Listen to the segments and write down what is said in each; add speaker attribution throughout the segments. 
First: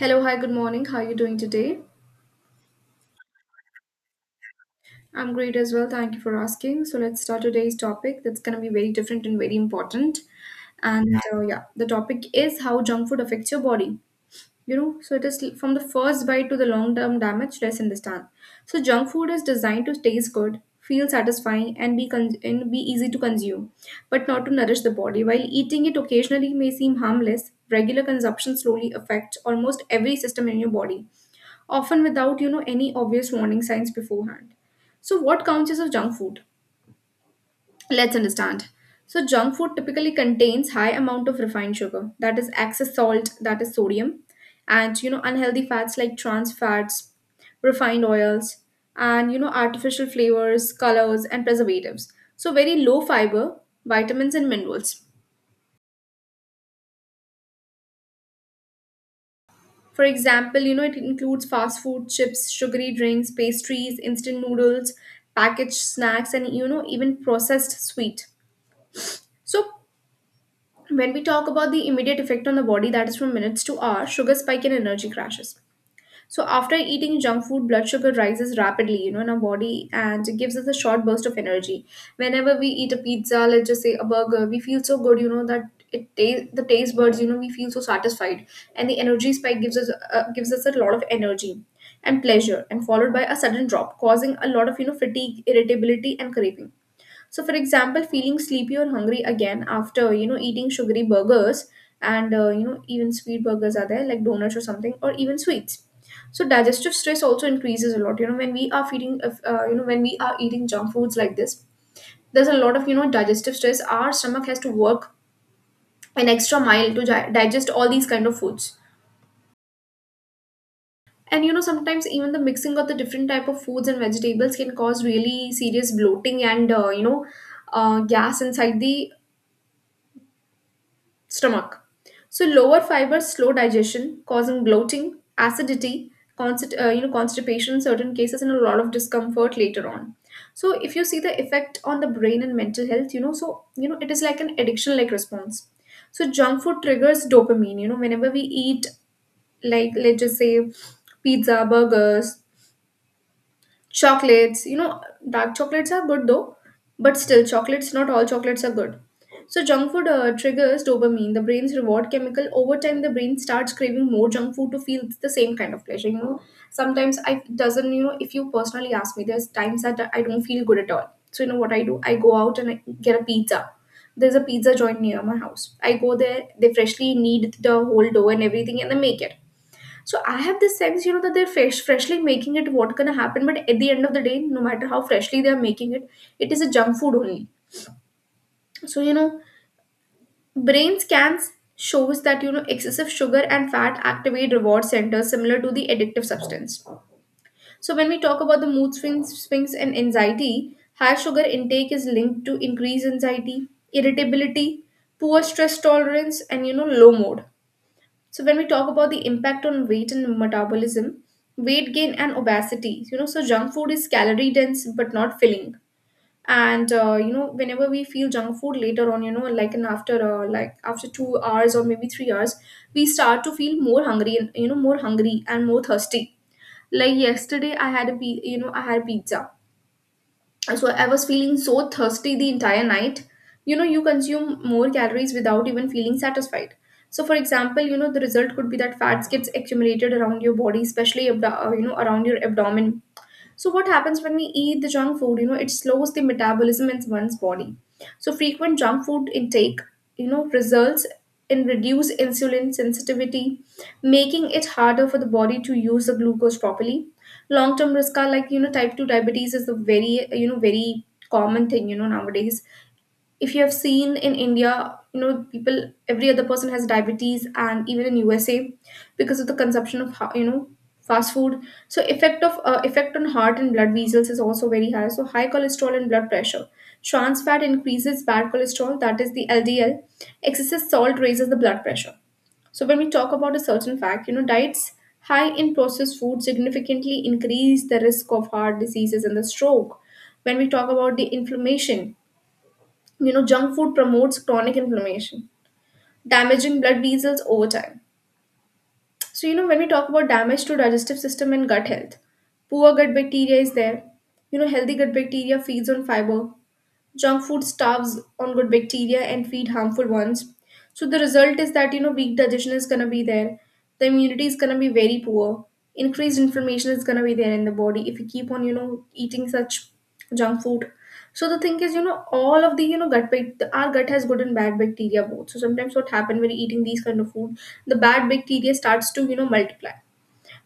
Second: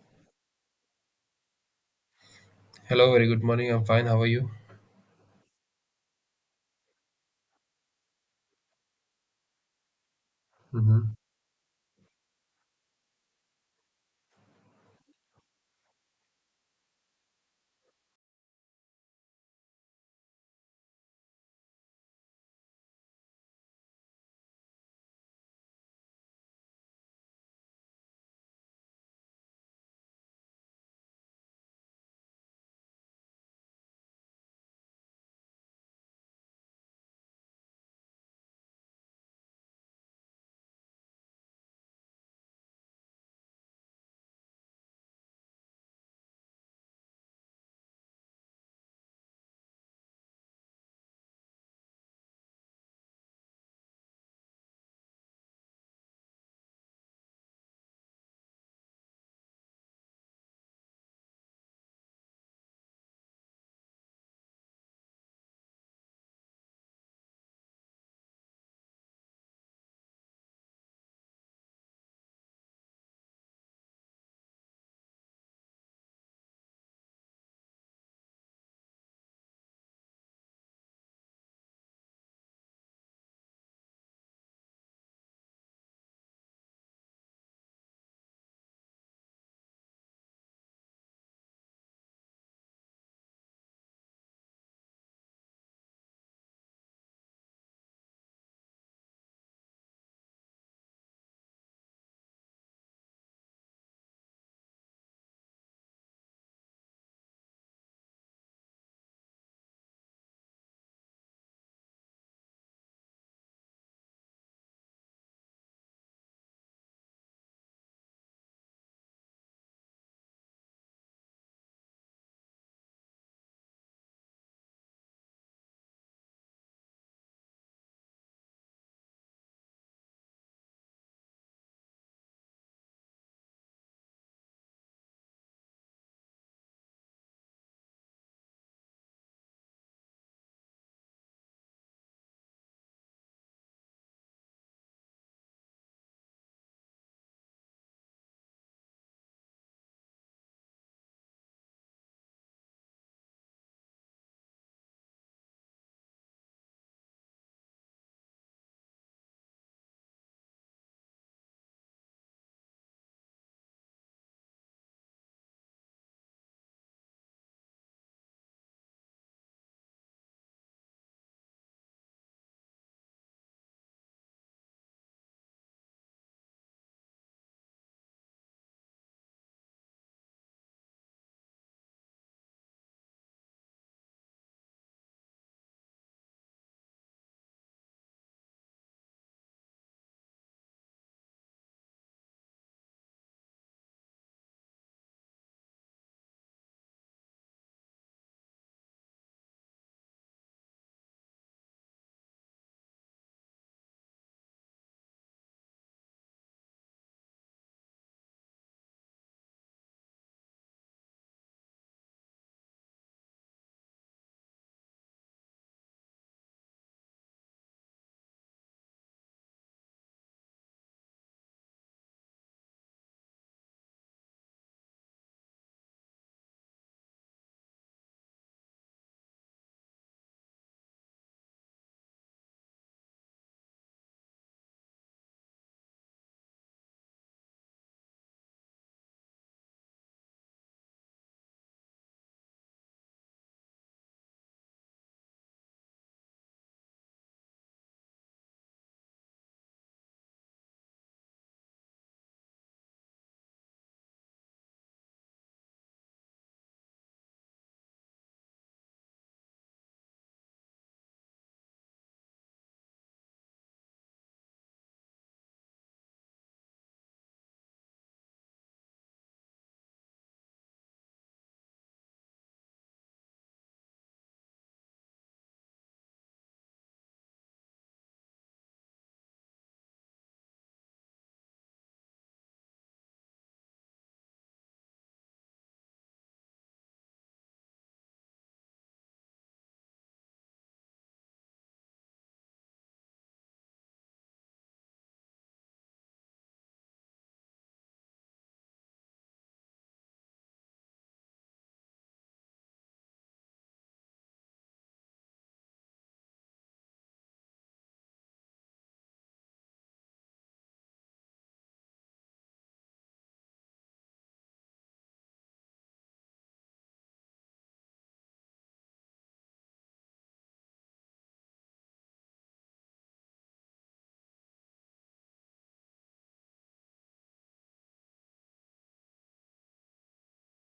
Speaker 1: Hello, hi, good morning. How are you doing today?
Speaker 2: Hello, very good morning. I'm fine. How are you?
Speaker 1: I'm great as well. Thank you for asking. So, let's start today's topic that's going to be very different and very important.
Speaker 2: Hmm.
Speaker 1: And yeah, the topic is how junk food affects your body. You know, so it is from the first bite to the long term damage, let's understand. So, junk food is designed to taste good, feel satisfying, and and be easy to consume, but not to nourish the body. While eating it occasionally may seem harmless, regular consumption slowly affects almost every system in your body, often without any obvious warning signs beforehand. So what counts as a junk food? Let's understand. So junk food typically contains high amount of refined sugar, that is excess salt, that is sodium, and unhealthy fats like trans fats, refined oils, and artificial flavors, colors and preservatives, so very low fiber, vitamins and minerals. For example, it includes fast food, chips, sugary drinks, pastries, instant noodles, packaged snacks, and even processed sweet. So, when we talk about the immediate effect on the body, that is from minutes to hours, sugar spike and energy crashes. So after eating junk food, blood sugar rises rapidly, in our body, and it gives us a short burst of energy. Whenever we eat a pizza, let's just say a burger, we feel so good, that it taste the taste buds, we feel so satisfied, and the energy spike gives us a lot of energy and pleasure, and followed by a sudden drop, causing a lot of fatigue, irritability, and craving. So, for example, feeling sleepy or hungry again after eating sugary burgers, and even sweet burgers are there, like donuts or something, or even sweets. So digestive stress also increases a lot. You know, when we are feeding, if, when we are eating junk foods like this, there's a lot of digestive stress. Our stomach has to work an extra mile to digest all these kind of foods. And you know sometimes even the mixing of the different type of foods and vegetables can cause really serious bloating and gas inside the stomach. So lower fibers slow digestion, causing bloating, acidity, constipation, certain cases, and a lot of discomfort later on. So if you see the effect on the brain and mental health, it is like an addiction-like response. So junk food triggers dopamine. You know, whenever we eat, like let's just say pizza, burgers, chocolates, dark chocolates are good though, but still chocolates, not all chocolates are good. So junk food triggers dopamine, the brain's reward chemical. Over time the brain starts craving more junk food to feel the same kind of pleasure. Sometimes I doesn't you know if you personally ask me, there's times that I don't feel good at all, so what I do, I go out and I get a pizza. There's a pizza joint near my house. I go there, they freshly knead the whole dough and everything, and they make it. So I have this sense, you know, that they're freshly making it. What gonna happen? But at the end of the day, no matter how freshly they are making it, it is a junk food only. So brain scans shows that excessive sugar and fat activate reward centers similar to the addictive substance. So when we talk about the mood swings, and anxiety, high sugar intake is linked to increased anxiety, irritability, poor stress tolerance, and low mood. So when we talk about the impact on weight and metabolism, weight gain and obesity, so junk food is calorie dense but not filling. And whenever we feel junk food later on, you know, like and after after 2 hours or maybe 3 hours, we start to feel more hungry, and more thirsty. Like yesterday, I had a I had pizza, so I was feeling so thirsty the entire night. You know, you consume more calories without even feeling satisfied. So for example, the result could be that fats gets accumulated around your body, especially around your abdomen. So what happens when we eat the junk food? You know, it slows the metabolism in one's body. So frequent junk food intake, results in reduced insulin sensitivity, making it harder for the body to use the glucose properly. Long-term risk are like, type 2 diabetes is a very, very common thing, nowadays. If you have seen in India, people, every other person has diabetes, and even in USA, because of the consumption of fast food. So effect on heart and blood vessels is also very high. So high cholesterol and blood pressure. Trans fat increases bad cholesterol, that is the LDL. Excessive salt raises the blood pressure. So when we talk about a certain fact, diets high in processed food significantly increase the risk of heart diseases and the stroke. When we talk about the inflammation, junk food promotes chronic inflammation, damaging blood vessels over time. So when we talk about damage to digestive system and gut health, poor gut bacteria is there. You know healthy gut bacteria feeds on fiber. Junk food starves on good bacteria and feed harmful ones. So the result is that weak digestion is gonna be there. The immunity is gonna be very poor. Increased inflammation is gonna be there in the body if you keep on eating such junk food. So the thing is, all of the you know gut bac- our gut has good and bad bacteria, both. So sometimes what happen, when you're eating these kind of food, the bad bacteria starts to multiply,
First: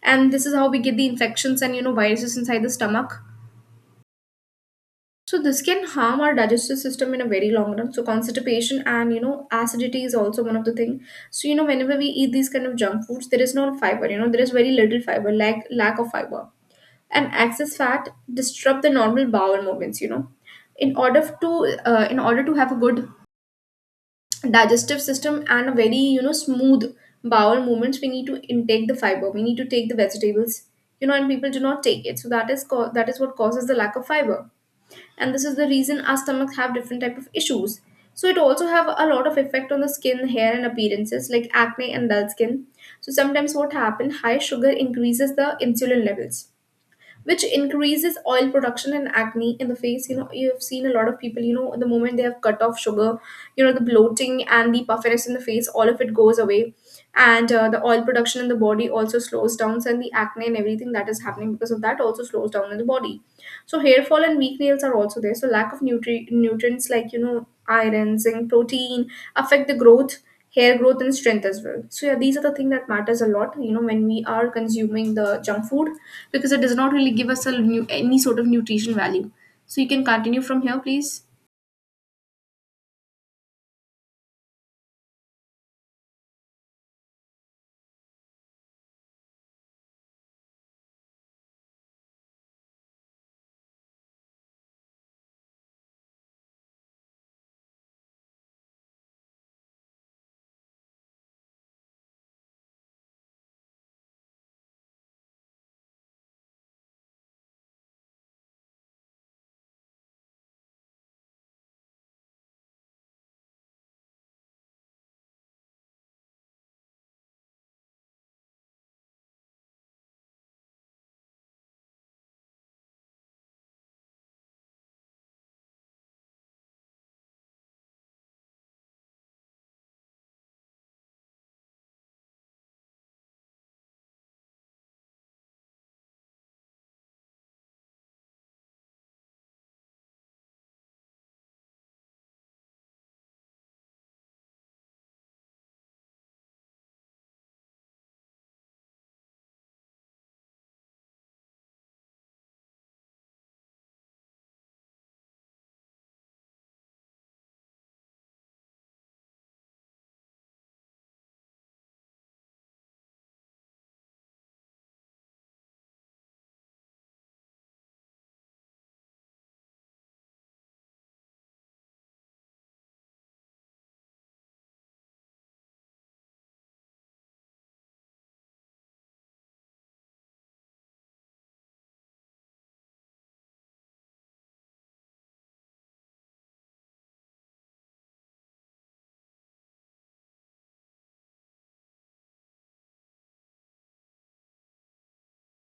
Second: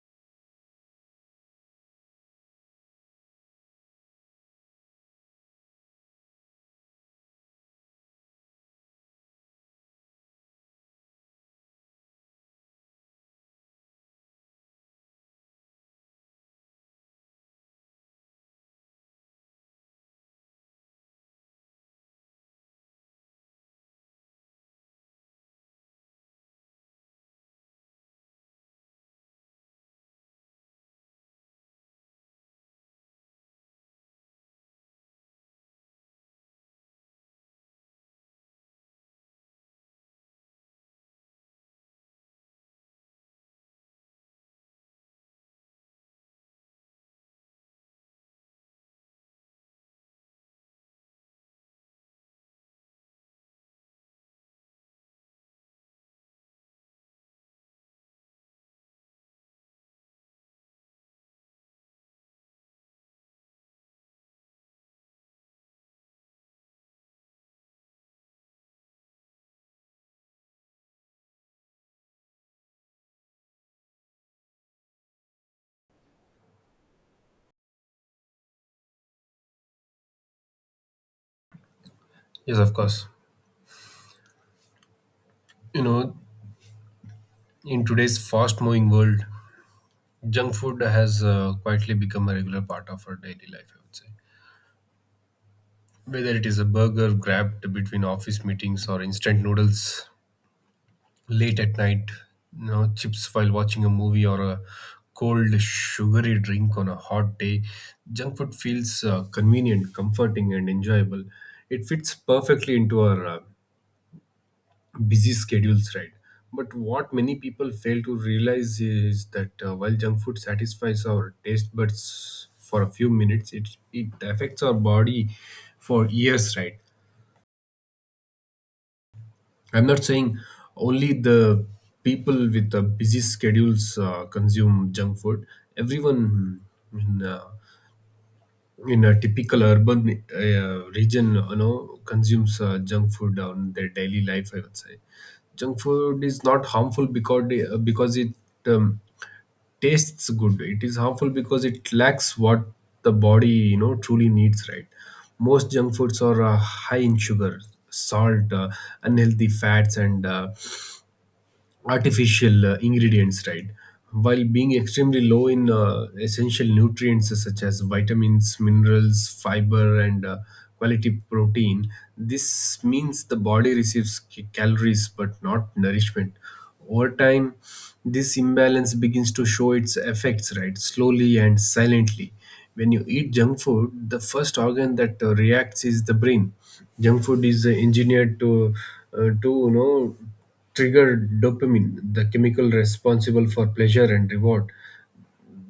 Speaker 1: and this is how we get the infections and viruses inside the stomach. So this can harm our digestive system in a very long run. So constipation and acidity is also one of the thing. So whenever we eat these kind of junk foods, there is no fiber. You know, there is very little fiber, lack of fiber, and excess fat disrupt the normal bowel movements. You know, in order to have a good digestive system and a very smooth bowel movements, we need to intake the fiber, we need to take the vegetables. You know, and people do not take it, so that is what causes the lack of fiber, and this is the reason our stomachs have different type of issues. So it also have a lot of effect on the skin, hair and appearances, like acne and dull skin. So sometimes what happen, high sugar increases the insulin levels, which increases oil production and acne in the face. You know, you've seen a lot of people, the moment they have cut off sugar, the bloating and the puffiness in the face, all of it goes away. And the oil production in the body also slows down, and the acne and everything that is happening because of that also slows down in the body. So hair fall and weak nails are also there. So lack of nutrients like iron, zinc, protein affect the growth, hair growth and strength as well. So yeah, these are the thing that matters a lot, when we are consuming the junk food, because it does not really give us a new any sort of nutrition value. So you can continue from here, please.
Speaker 2: Yes, of course. You know, in today's fast moving world, junk food has quietly become a regular part of our daily life, I would say. Whether it is a burger grabbed between office meetings or instant noodles late at night, you know, chips while watching a movie or a cold sugary drink on a hot day, junk food feels convenient, comforting, and enjoyable. It fits perfectly into our busy schedules, right? But what many people fail to realize is that while junk food satisfies our taste buds for a few minutes, it affects our body for years, right? I'm not saying only the people with the busy schedules consume junk food. Everyone in uh, in a typical urban region, you know, consumes junk food on their daily life. I would say junk food is not harmful because it um, tastes good. It is harmful because it lacks what the body, you know, truly needs, right? Most junk foods are high in sugar, salt, unhealthy fats, and artificial ingredients, right? While being extremely low in essential nutrients such as vitamins, minerals, fiber, and quality protein, this means the body receives calories but not nourishment. Over time, this imbalance begins to show its effects, right? Slowly and silently. When you eat junk food, the first organ that reacts is the brain. Junk food is engineered to, to trigger dopamine, the chemical responsible for pleasure and reward.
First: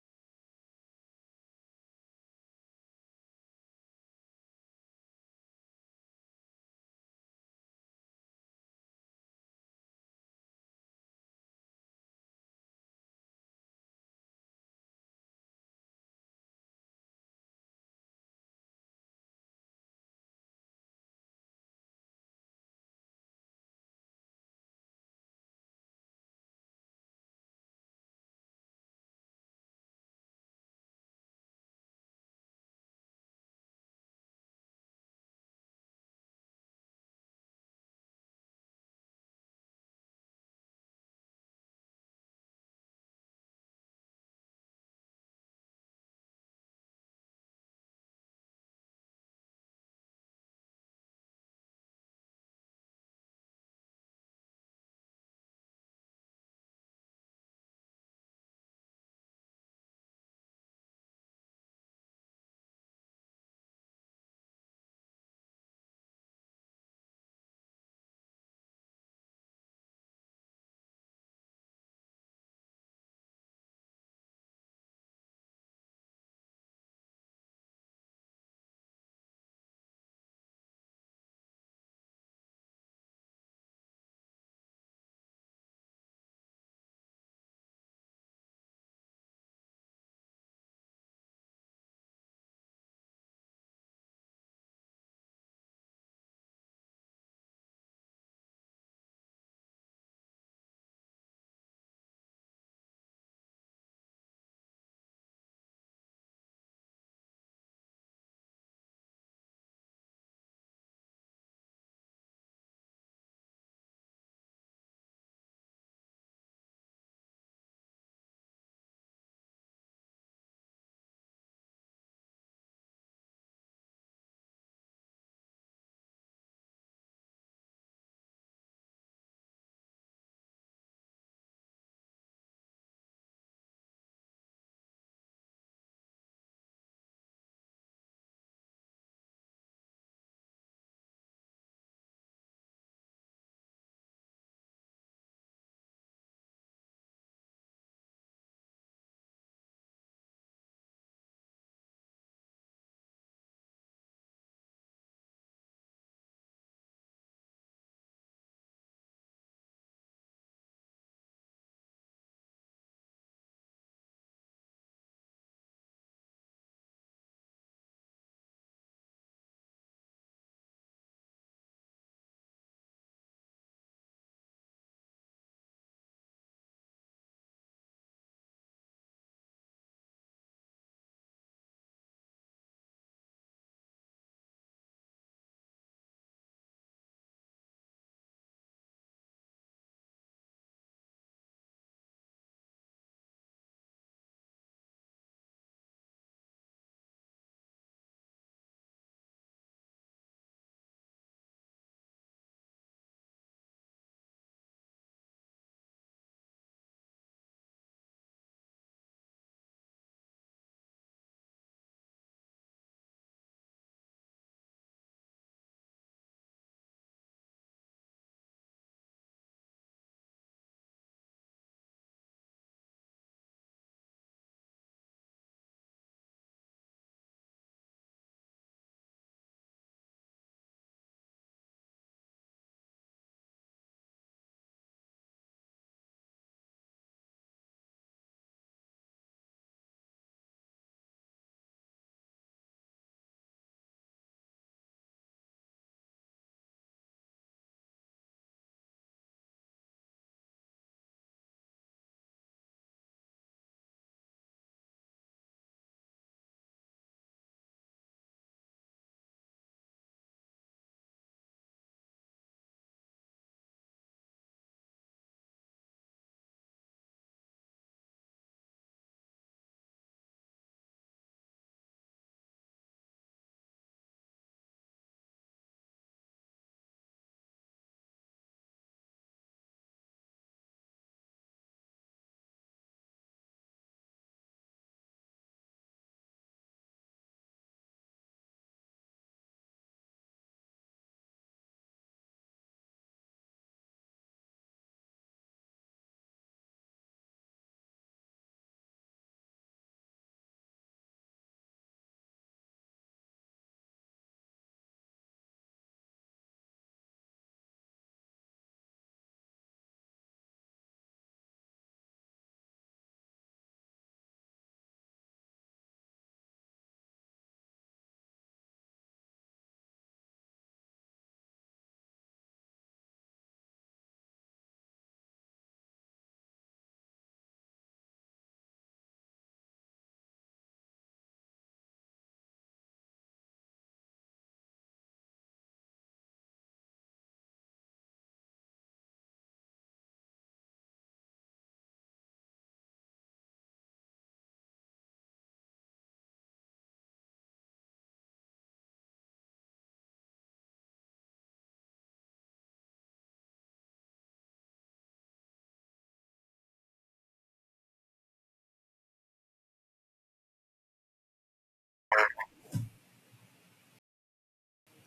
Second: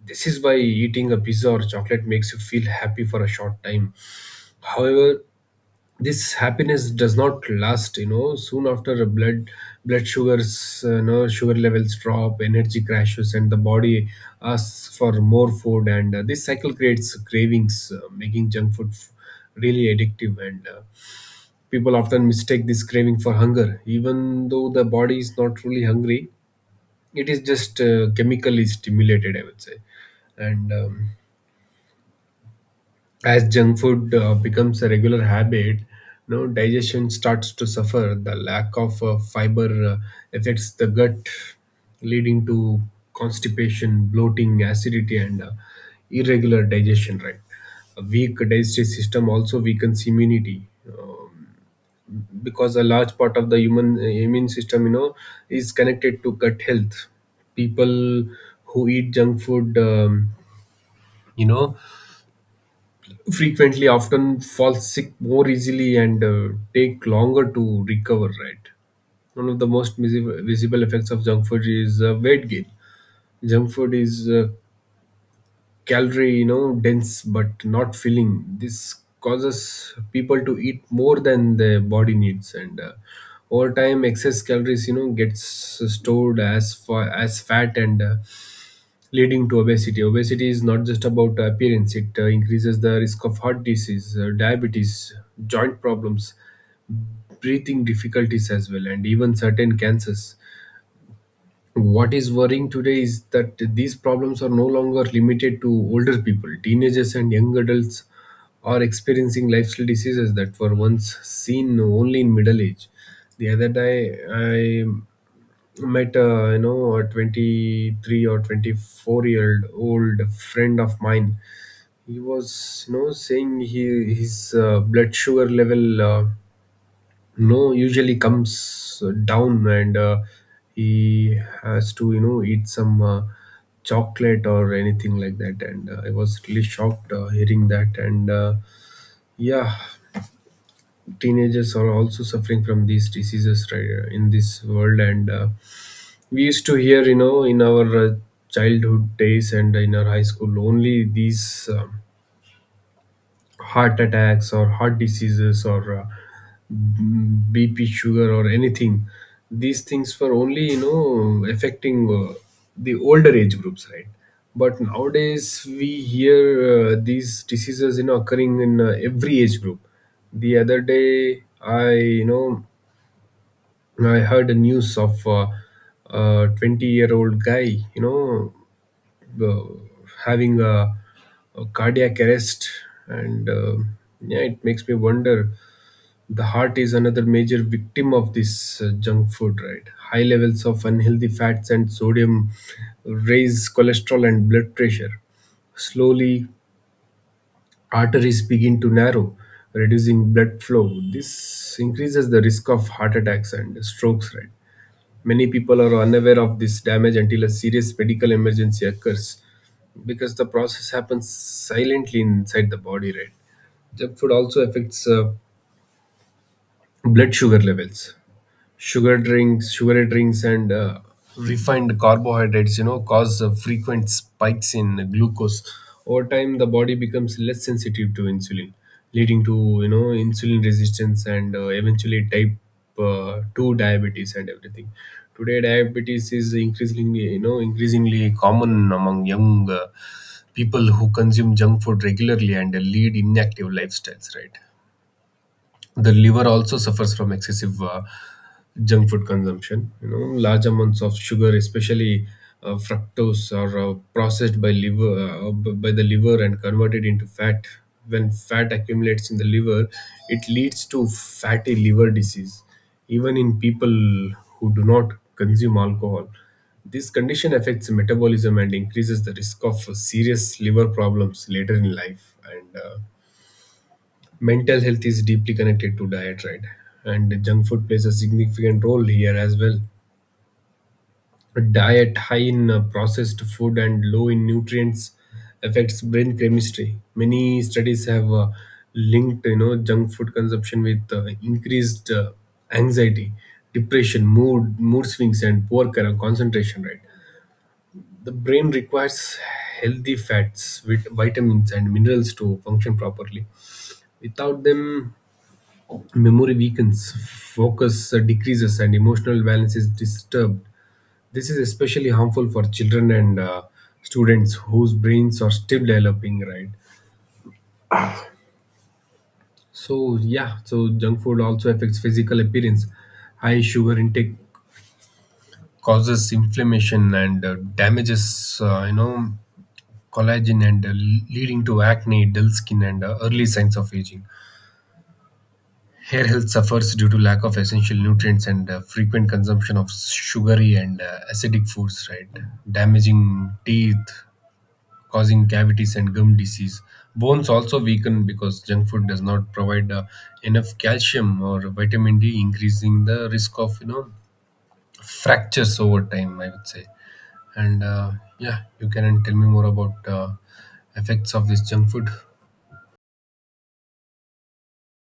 Speaker 2: This is why eating a pizza or chocolate makes you feel happy for a short time. However, this happiness does not last. You know, soon after, a blood blood sugars, you know, sugar levels drop, energy crashes, and the body asks for more food. And this cycle creates cravings, making junk food really addictive. And people often mistake this craving for hunger, even though the body is not really hungry, it is just chemically stimulated, I would say. And as junk food becomes a regular habit, no, digestion starts to suffer. The lack of fiber affects the gut, leading to constipation, bloating, acidity, and irregular digestion, right? A weak digestive system also weakens immunity because a large part of the human immune system, you know, is connected to gut health. People who eat junk food you know frequently often fall sick more easily and take longer to recover, right? One of the most visible effects of junk food is weight gain. Junk food is calorie, you know, dense but not filling. This causes people to eat more than their body needs, and over time excess calories, you know, gets stored as far as fat, and leading to obesity. Obesity is not just about appearance. It increases the risk of heart disease, diabetes, joint problems, breathing difficulties as well, and even certain cancers. What is worrying today is that these problems are no longer limited to older people. Teenagers and young adults are experiencing lifestyle diseases that were once seen only in middle age. The other day, I met, a you know, a 23 or 24-year-old friend of mine. He was, you know, saying he, his blood sugar level, no, usually comes down, and he has to, you know, eat some chocolate or anything like that. And I was really shocked hearing that. And yeah, teenagers are also suffering from these diseases, right, in this world. And we used to hear, you know, in our childhood days and in our high school only these heart attacks or heart diseases or BP, sugar, or anything. These things were only, you know, affecting the older age groups, right? But nowadays we hear these diseases, you know, occurring in every age group. The other day I, you know, I heard a news of a 20-year-old guy, you know, uh, having a cardiac arrest. And yeah, it makes me wonder. The heart is another major victim of this junk food, right? High levels of unhealthy fats and sodium raise cholesterol and blood pressure. Slowly, arteries begin to narrow, reducing blood flow. This increases the risk of heart attacks and strokes, right? Many people are unaware of this damage until a serious medical emergency occurs because the process happens silently inside the body, right? Junk food also affects blood sugar levels. Sugary drinks and refined carbohydrates, you know, cause frequent spikes in glucose. Over time, the body becomes less sensitive to insulin, leading to, you know, insulin resistance, and eventually type 2 diabetes and everything. Today diabetes is increasingly common among young people who consume junk food regularly and lead inactive lifestyles, right? The liver also suffers from excessive junk food consumption. You know, large amounts of sugar, especially fructose, are processed by liver b- by the liver and converted into fat. When fat accumulates in the liver, it leads to fatty liver disease, even in people who do not consume alcohol. This condition affects metabolism and increases the risk of serious liver problems later in life. And mental health is deeply connected to diet, right? And junk food plays a significant role here as well. A diet high in processed food and low in nutrients affects brain chemistry. Many studies have linked, you know, junk food consumption with increased anxiety, depression, mood swings, and poor concentration, right? The brain requires healthy fats with vitamins and minerals to function properly. Without them, memory weakens, focus decreases, and emotional balance is disturbed. This is especially harmful for children and students whose brains are still developing, right? So, yeah, so junk food also affects physical appearance. High sugar intake causes inflammation and damages, collagen, and leading to acne, dull skin, and early signs of aging. Hair health suffers due to lack of essential nutrients and frequent consumption of sugary and acidic foods, right? Damaging teeth, causing cavities and gum disease. Bones also weaken because junk food does not provide enough calcium or vitamin D, increasing the risk of, you know, fractures over time, I would say. And yeah, you can tell me more about effects of this junk food.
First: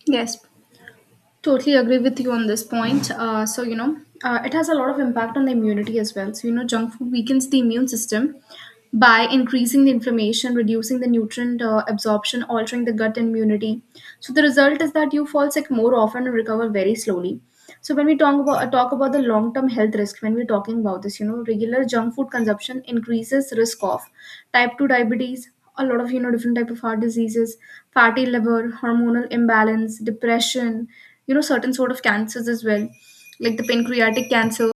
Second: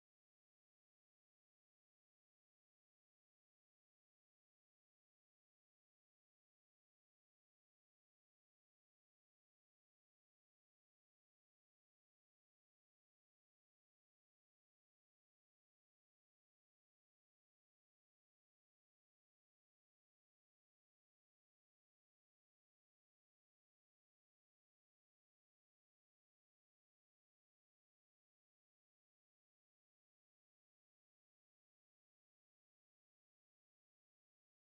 Speaker 1: Yes, totally agree with you on this point. It has a lot of impact on the immunity as well. So, junk food weakens the immune system by increasing the inflammation, reducing the nutrient absorption, altering the gut immunity. So, the result is that you fall sick more often and recover very slowly. So when we talk about talk about the long term health risk, when we're talking about this, regular junk food consumption increases risk of type two diabetes, a lot of different type of heart diseases, fatty liver, hormonal imbalance, depression, certain sort of cancers as well, like the pancreatic cancer.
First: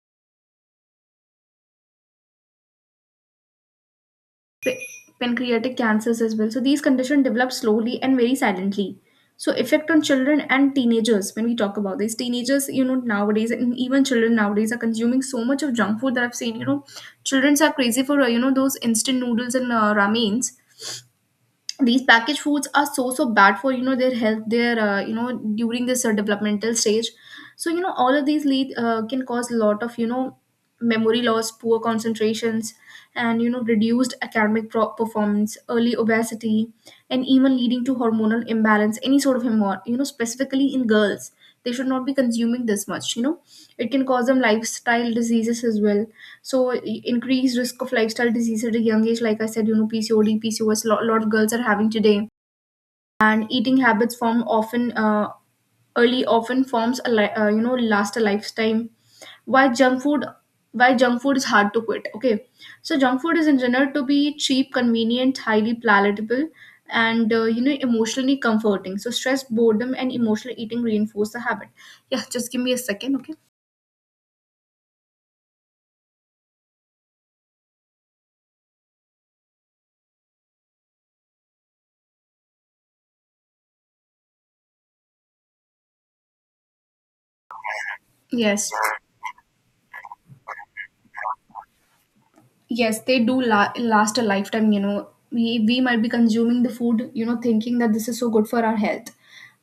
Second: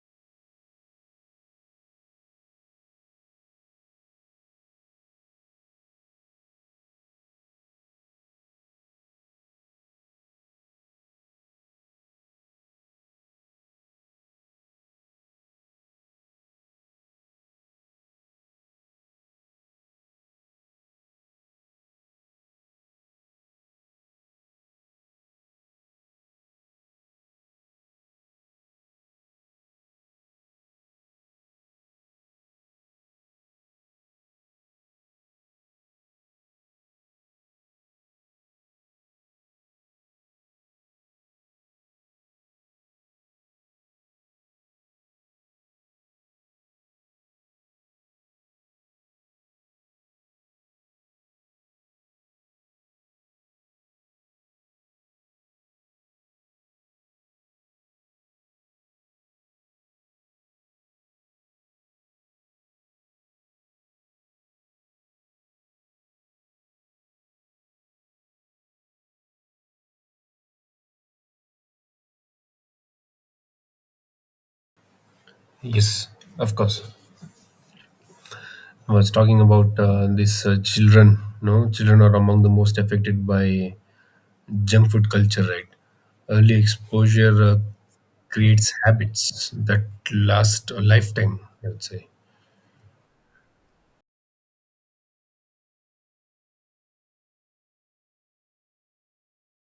Speaker 1: pa- Pancreatic cancers as well. So these conditions develop slowly and very silently. So effect on children and teenagers. When we talk about this. Teenagers, you know, nowadays and even children nowadays are consuming so much of junk food that I've seen. You know, childrens are crazy for you know, those instant noodles and ramens. These packaged foods are so bad for, you know, their health, their you know, during this developmental stage. So, you know, all of these lead can cause a lot of, you know, memory loss, poor concentrations, and, you know, reduced academic performance, early obesity, and even leading to hormonal imbalance, any sort of hormone, you know, specifically in girls. They should not be consuming this much, you know. It can cause them lifestyle diseases as well. So increased risk of lifestyle diseases at a young age, like I said, you know, PCOD, PCOS, lot of girls are having today. And eating habits form often early, often forms a you know, last a lifetime. Why junk food? Why junk food is hard to quit? Okay, so junk food is engineered to be cheap, convenient, highly palatable, and you know, emotionally comforting. So stress, boredom, and emotional eating reinforce the habit. Yeah, just give me a second, okay.
Speaker 2: Yes, of course. I was talking about these children. No, children are among the most affected by junk food culture, right? Early exposure
Speaker 1: Yes,
Speaker 2: creates habits that last a lifetime, I would say.
Speaker 1: yes, they do last a lifetime. You know, we might be consuming the food, you know, thinking that this is so good for our health,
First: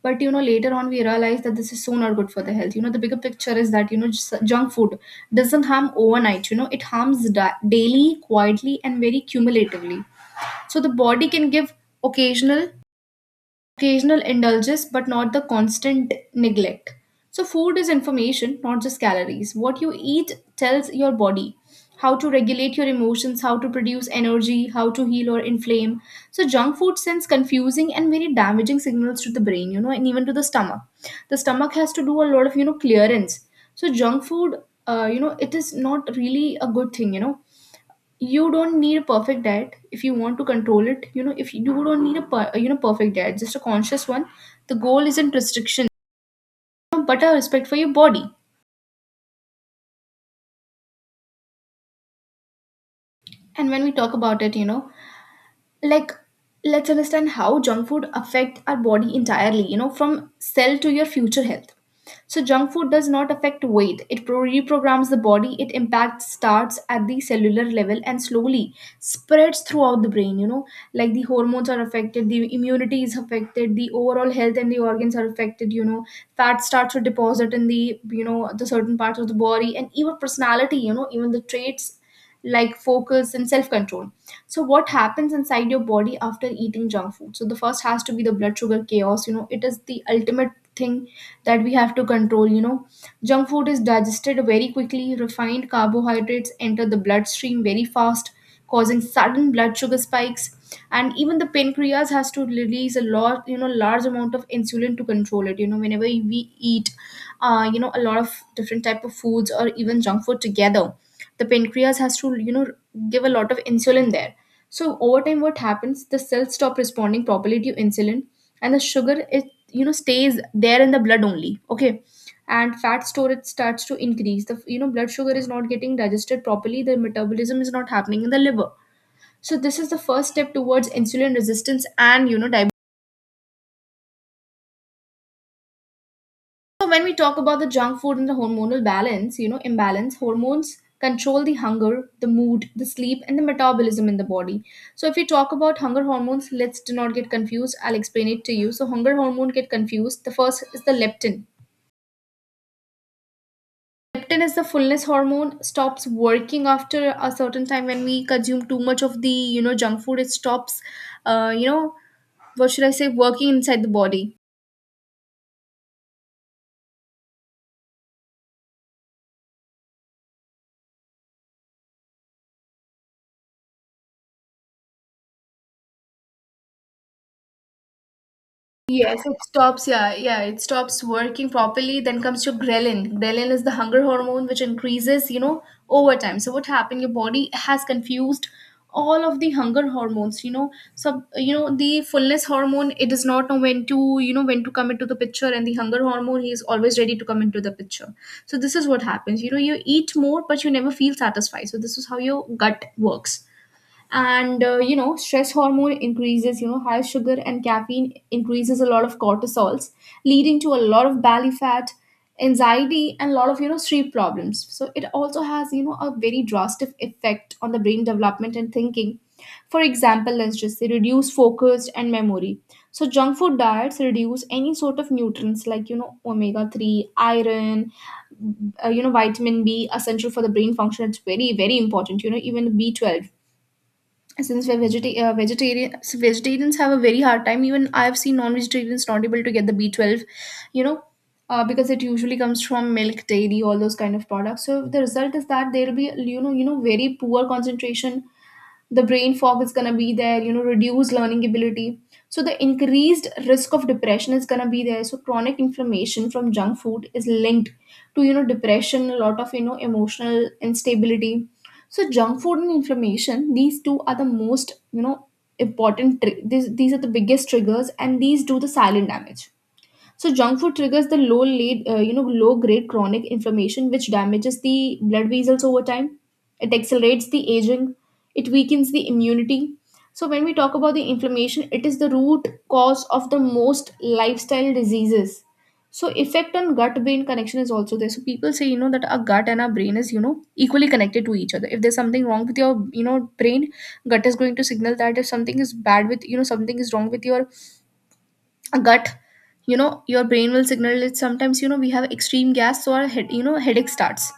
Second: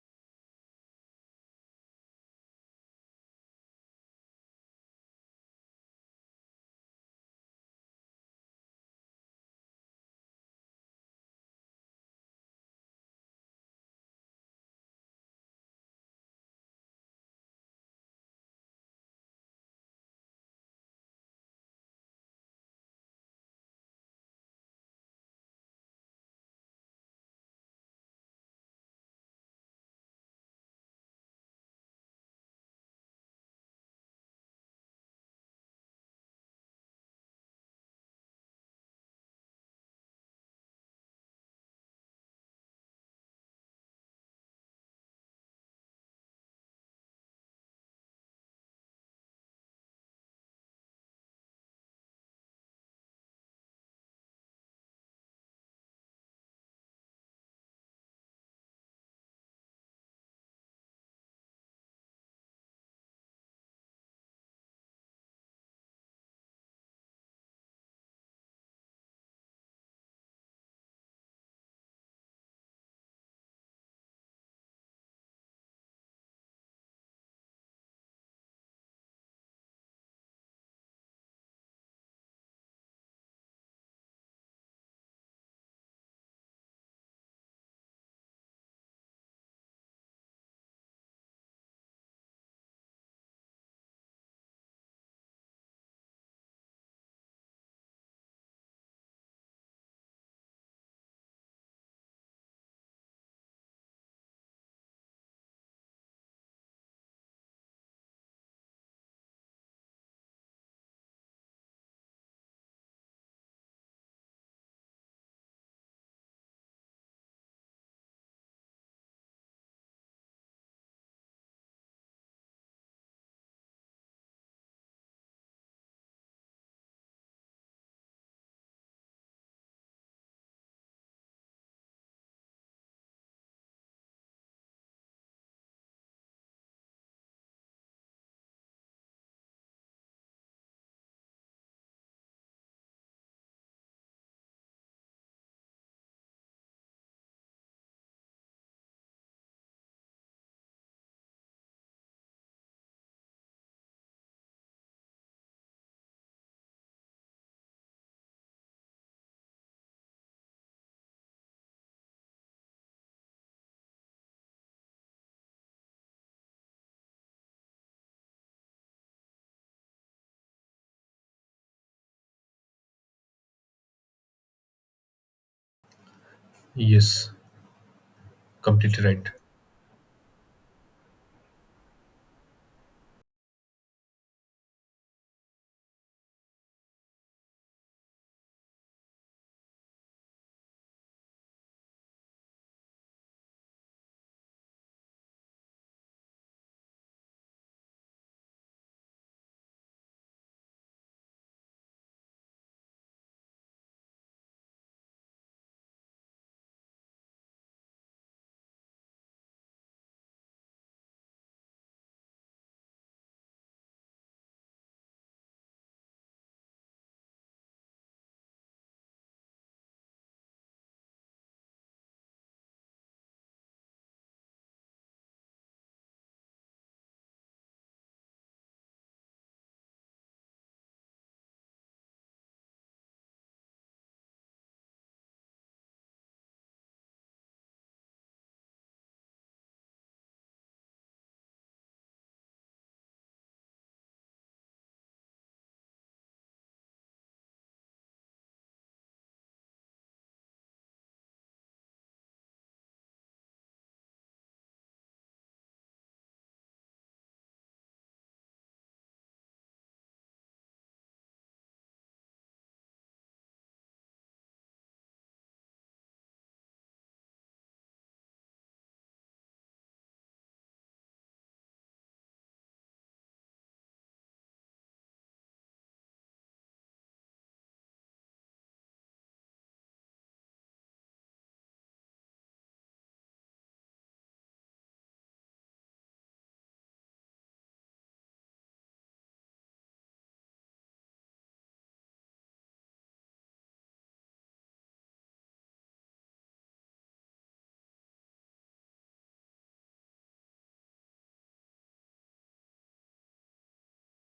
Speaker 1: but, you know, later on we realize that this is so not good for the health. You know, the bigger picture is that, you know, just junk food doesn't harm overnight. You know, it harms daily, quietly, and very cumulatively. So the body can give occasional, occasional indulges, but not the constant neglect. So, food is information, not just calories. What you eat tells your body how to regulate your emotions, how to produce energy, how to heal or inflame. So, junk food sends confusing and very damaging signals to the brain, you know, and even to the stomach. The stomach has to do a lot of, you know, clearance. So, junk food, you know, it is not really a good thing. You know, you don't need a perfect diet. If you want to control it, you know, if you don't need a per, you know perfect diet, just a conscious one. The goal isn't restriction, but a respect for your body. And when we talk about it, you know, like, let's understand how junk food affect our body entirely, you know, from cell to your future health. So junk food does not affect weight, it reprograms the body. It impact starts at the cellular level and slowly spreads throughout the brain, you know, like the hormones are affected, the immunity is affected, the overall health and the organs are affected, you know. Fat starts to deposit in the, you know, the certain parts of the body and even personality, you know, even the traits like focus and self control. So, what happens inside your body after eating junk food? So, the first has to be the blood sugar chaos. You know, it is the ultimate thing that we have to control. You know, junk food is digested very quickly, refined carbohydrates enter the bloodstream very fast, causing sudden blood sugar spikes. And even the pancreas has to release a lot, you know, large amount of insulin to control it. You know, whenever we eat, you know, a lot of different type of foods or even junk food together, the pancreas has to, you know, give a lot of insulin there. So over time what happens, the cells stop responding properly to insulin, and the sugar, it, you know, stays there in the blood only, okay. And fat storage starts to increase. The, you know, blood sugar is not getting digested properly, the metabolism is not happening in the liver. So this is the first step towards insulin resistance and, you know, diabetes. So when we talk about the junk food and the hormonal balance, you know, imbalance, hormones control the hunger, the mood, the sleep, and the metabolism in the body. So if we talk about hunger hormones, let's do not get confused, I'll explain it to you. So hunger hormone get confused. The first is the leptin. Leptin is the fullness hormone, stops working after a certain time when we consume too much of the, you know, junk food. It stops, you know, what should I say, working inside the body.
Speaker 2: Yes, completely
Speaker 1: Yes,
Speaker 2: right.
Speaker 1: it stops. Yeah, yeah, it stops working properly. Then comes your ghrelin. Ghrelin is the hunger hormone which increases, you know, over time. So what happened? Your body has confused all of the hunger hormones. You know, so you know the fullness hormone, it does not know when to, you know, when to come into the picture, and the hunger hormone, he is always ready to come into the picture. So this is what happens. You know, you eat more, but you never feel satisfied. So this is how your gut works. And you know, stress hormone increases. You know, high sugar and caffeine increases a lot of cortisols, leading to a lot of belly fat, anxiety, and a lot of, you know, sleep problems. So it also has, you know, a very drastic effect on the brain development and thinking. For example, let's just say reduce focus and memory. So junk food diets reduce any sort of nutrients, like, you know, omega 3, iron, you know, vitamin b, essential for the brain function. It's very important, you know, even B12. Since we're vegetarian, so vegetarians have a very hard time. Even I've seen non-vegetarians not able to get the B12, you know. Because it usually comes from milk, dairy, all those kind of products. So the result is that there will be, you know, very poor concentration, the brain fog is going to be there, you know, reduced learning ability. So the increased risk of depression is going to be there. So chronic inflammation from junk food is linked to, you know, depression, a lot of, you know, emotional instability. So junk food and inflammation, these two are the most, you know, important these are the biggest triggers, and these do the silent damage. So junk food triggers the you know, low grade chronic inflammation, which damages the blood vessels over time. It accelerates the aging. It weakens the immunity. So when we talk about the inflammation, it is the root cause of the most lifestyle diseases. So effect on gut brain connection is also there. So people say, you know, that our gut and our brain is, you know, equally connected to each other. If there's something wrong with your, you know, brain, gut is going to signal that. If something is bad with, you know, something is wrong with your gut, you know, your brain will signal it. Sometimes, you know, we have extreme gas, so our head, you know, headache starts.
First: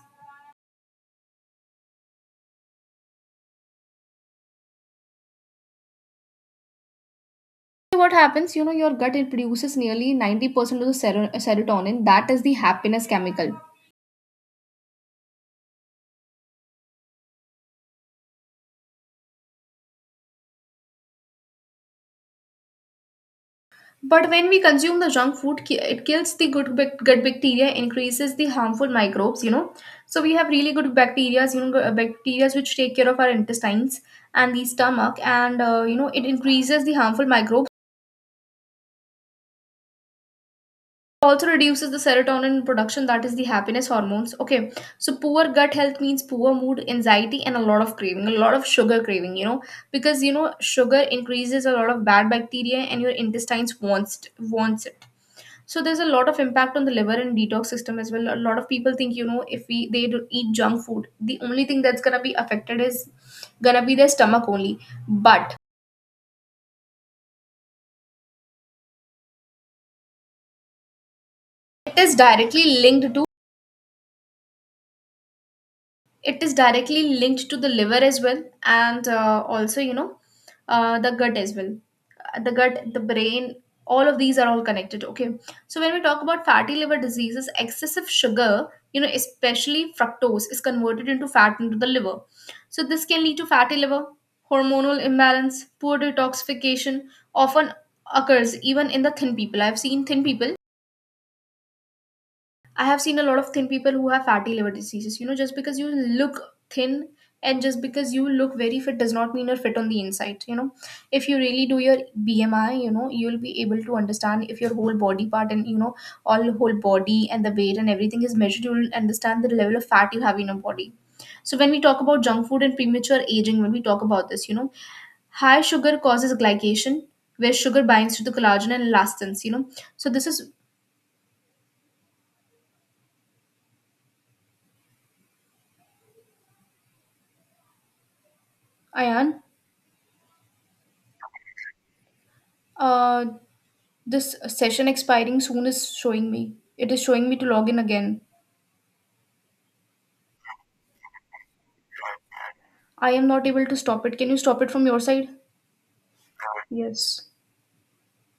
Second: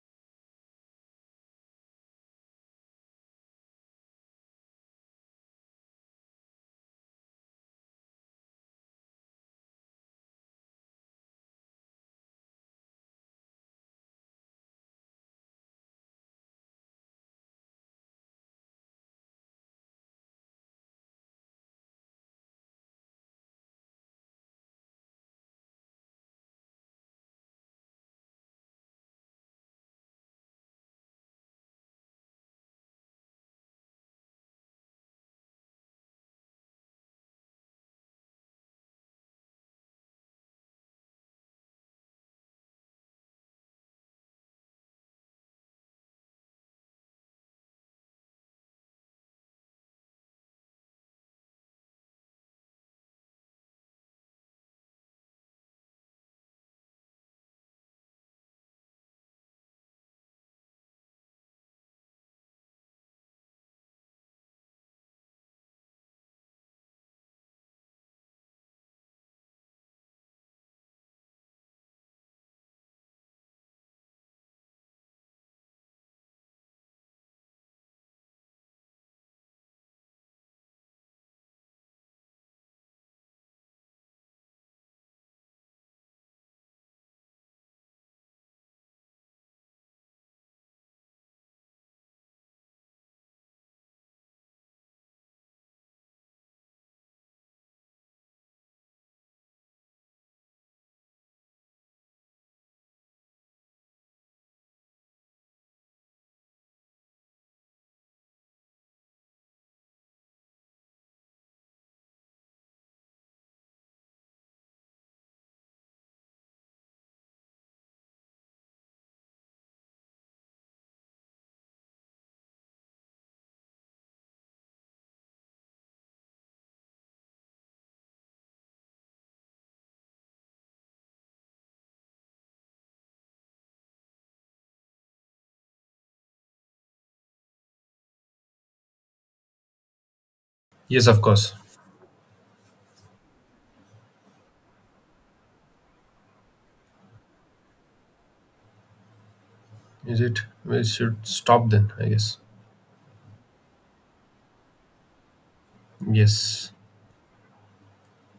Speaker 1: So what happens, you know, your gut, it produces nearly 90% of the serotonin, that is the happiness chemical. But when we consume the junk food, it kills the good gut bacteria, increases the harmful microbes, you know. So we have really good bacteria, you know, bacteria which take care of our intestines and the stomach. And you know, it increases the harmful microbes, also reduces the serotonin production, that is the happiness hormones, okay. So poor gut health means poor mood, anxiety, and a lot of craving, a lot of sugar craving, you know. Because, you know, sugar increases a lot of bad bacteria and your intestines wants, wants it. So there's a lot of impact on the liver and detox system as well. A lot of people think, you know, if we they do eat junk food, the only thing that's gonna be affected is gonna be their stomach only. But it is directly linked to it is directly linked to the liver as well. And also, you know, the gut as well. The gut, the brain, all of these are all connected, okay. So when we talk about fatty liver diseases, excessive sugar, you know, especially fructose, is converted into fat into the liver. So this can lead to fatty liver, hormonal imbalance, poor detoxification, often occurs even in the thin people. I've seen thin people, I have seen a lot of thin people who have fatty liver diseases. You know, just because you look thin and just because you look very fit does not mean you're fit on the inside. You know, if you really do your BMI, you know, you'll be able to understand if your whole body part and, you know, all whole body and the weight and everything is measured, you'll understand the level of fat you have in your body. So when we talk about junk food and premature aging, when we talk about this, you know, high sugar causes glycation, where sugar binds to the collagen and elastins. You know, so this is Ayan.
Speaker 2: Yes, of course.
Speaker 1: Uh, This session expiring soon is showing me. It is showing me to log in again.
Speaker 2: Is it? We should stop then, I guess.
Speaker 1: I am not able to stop it. Can you stop it from your side?
Speaker 2: Yes.
Speaker 1: Yes.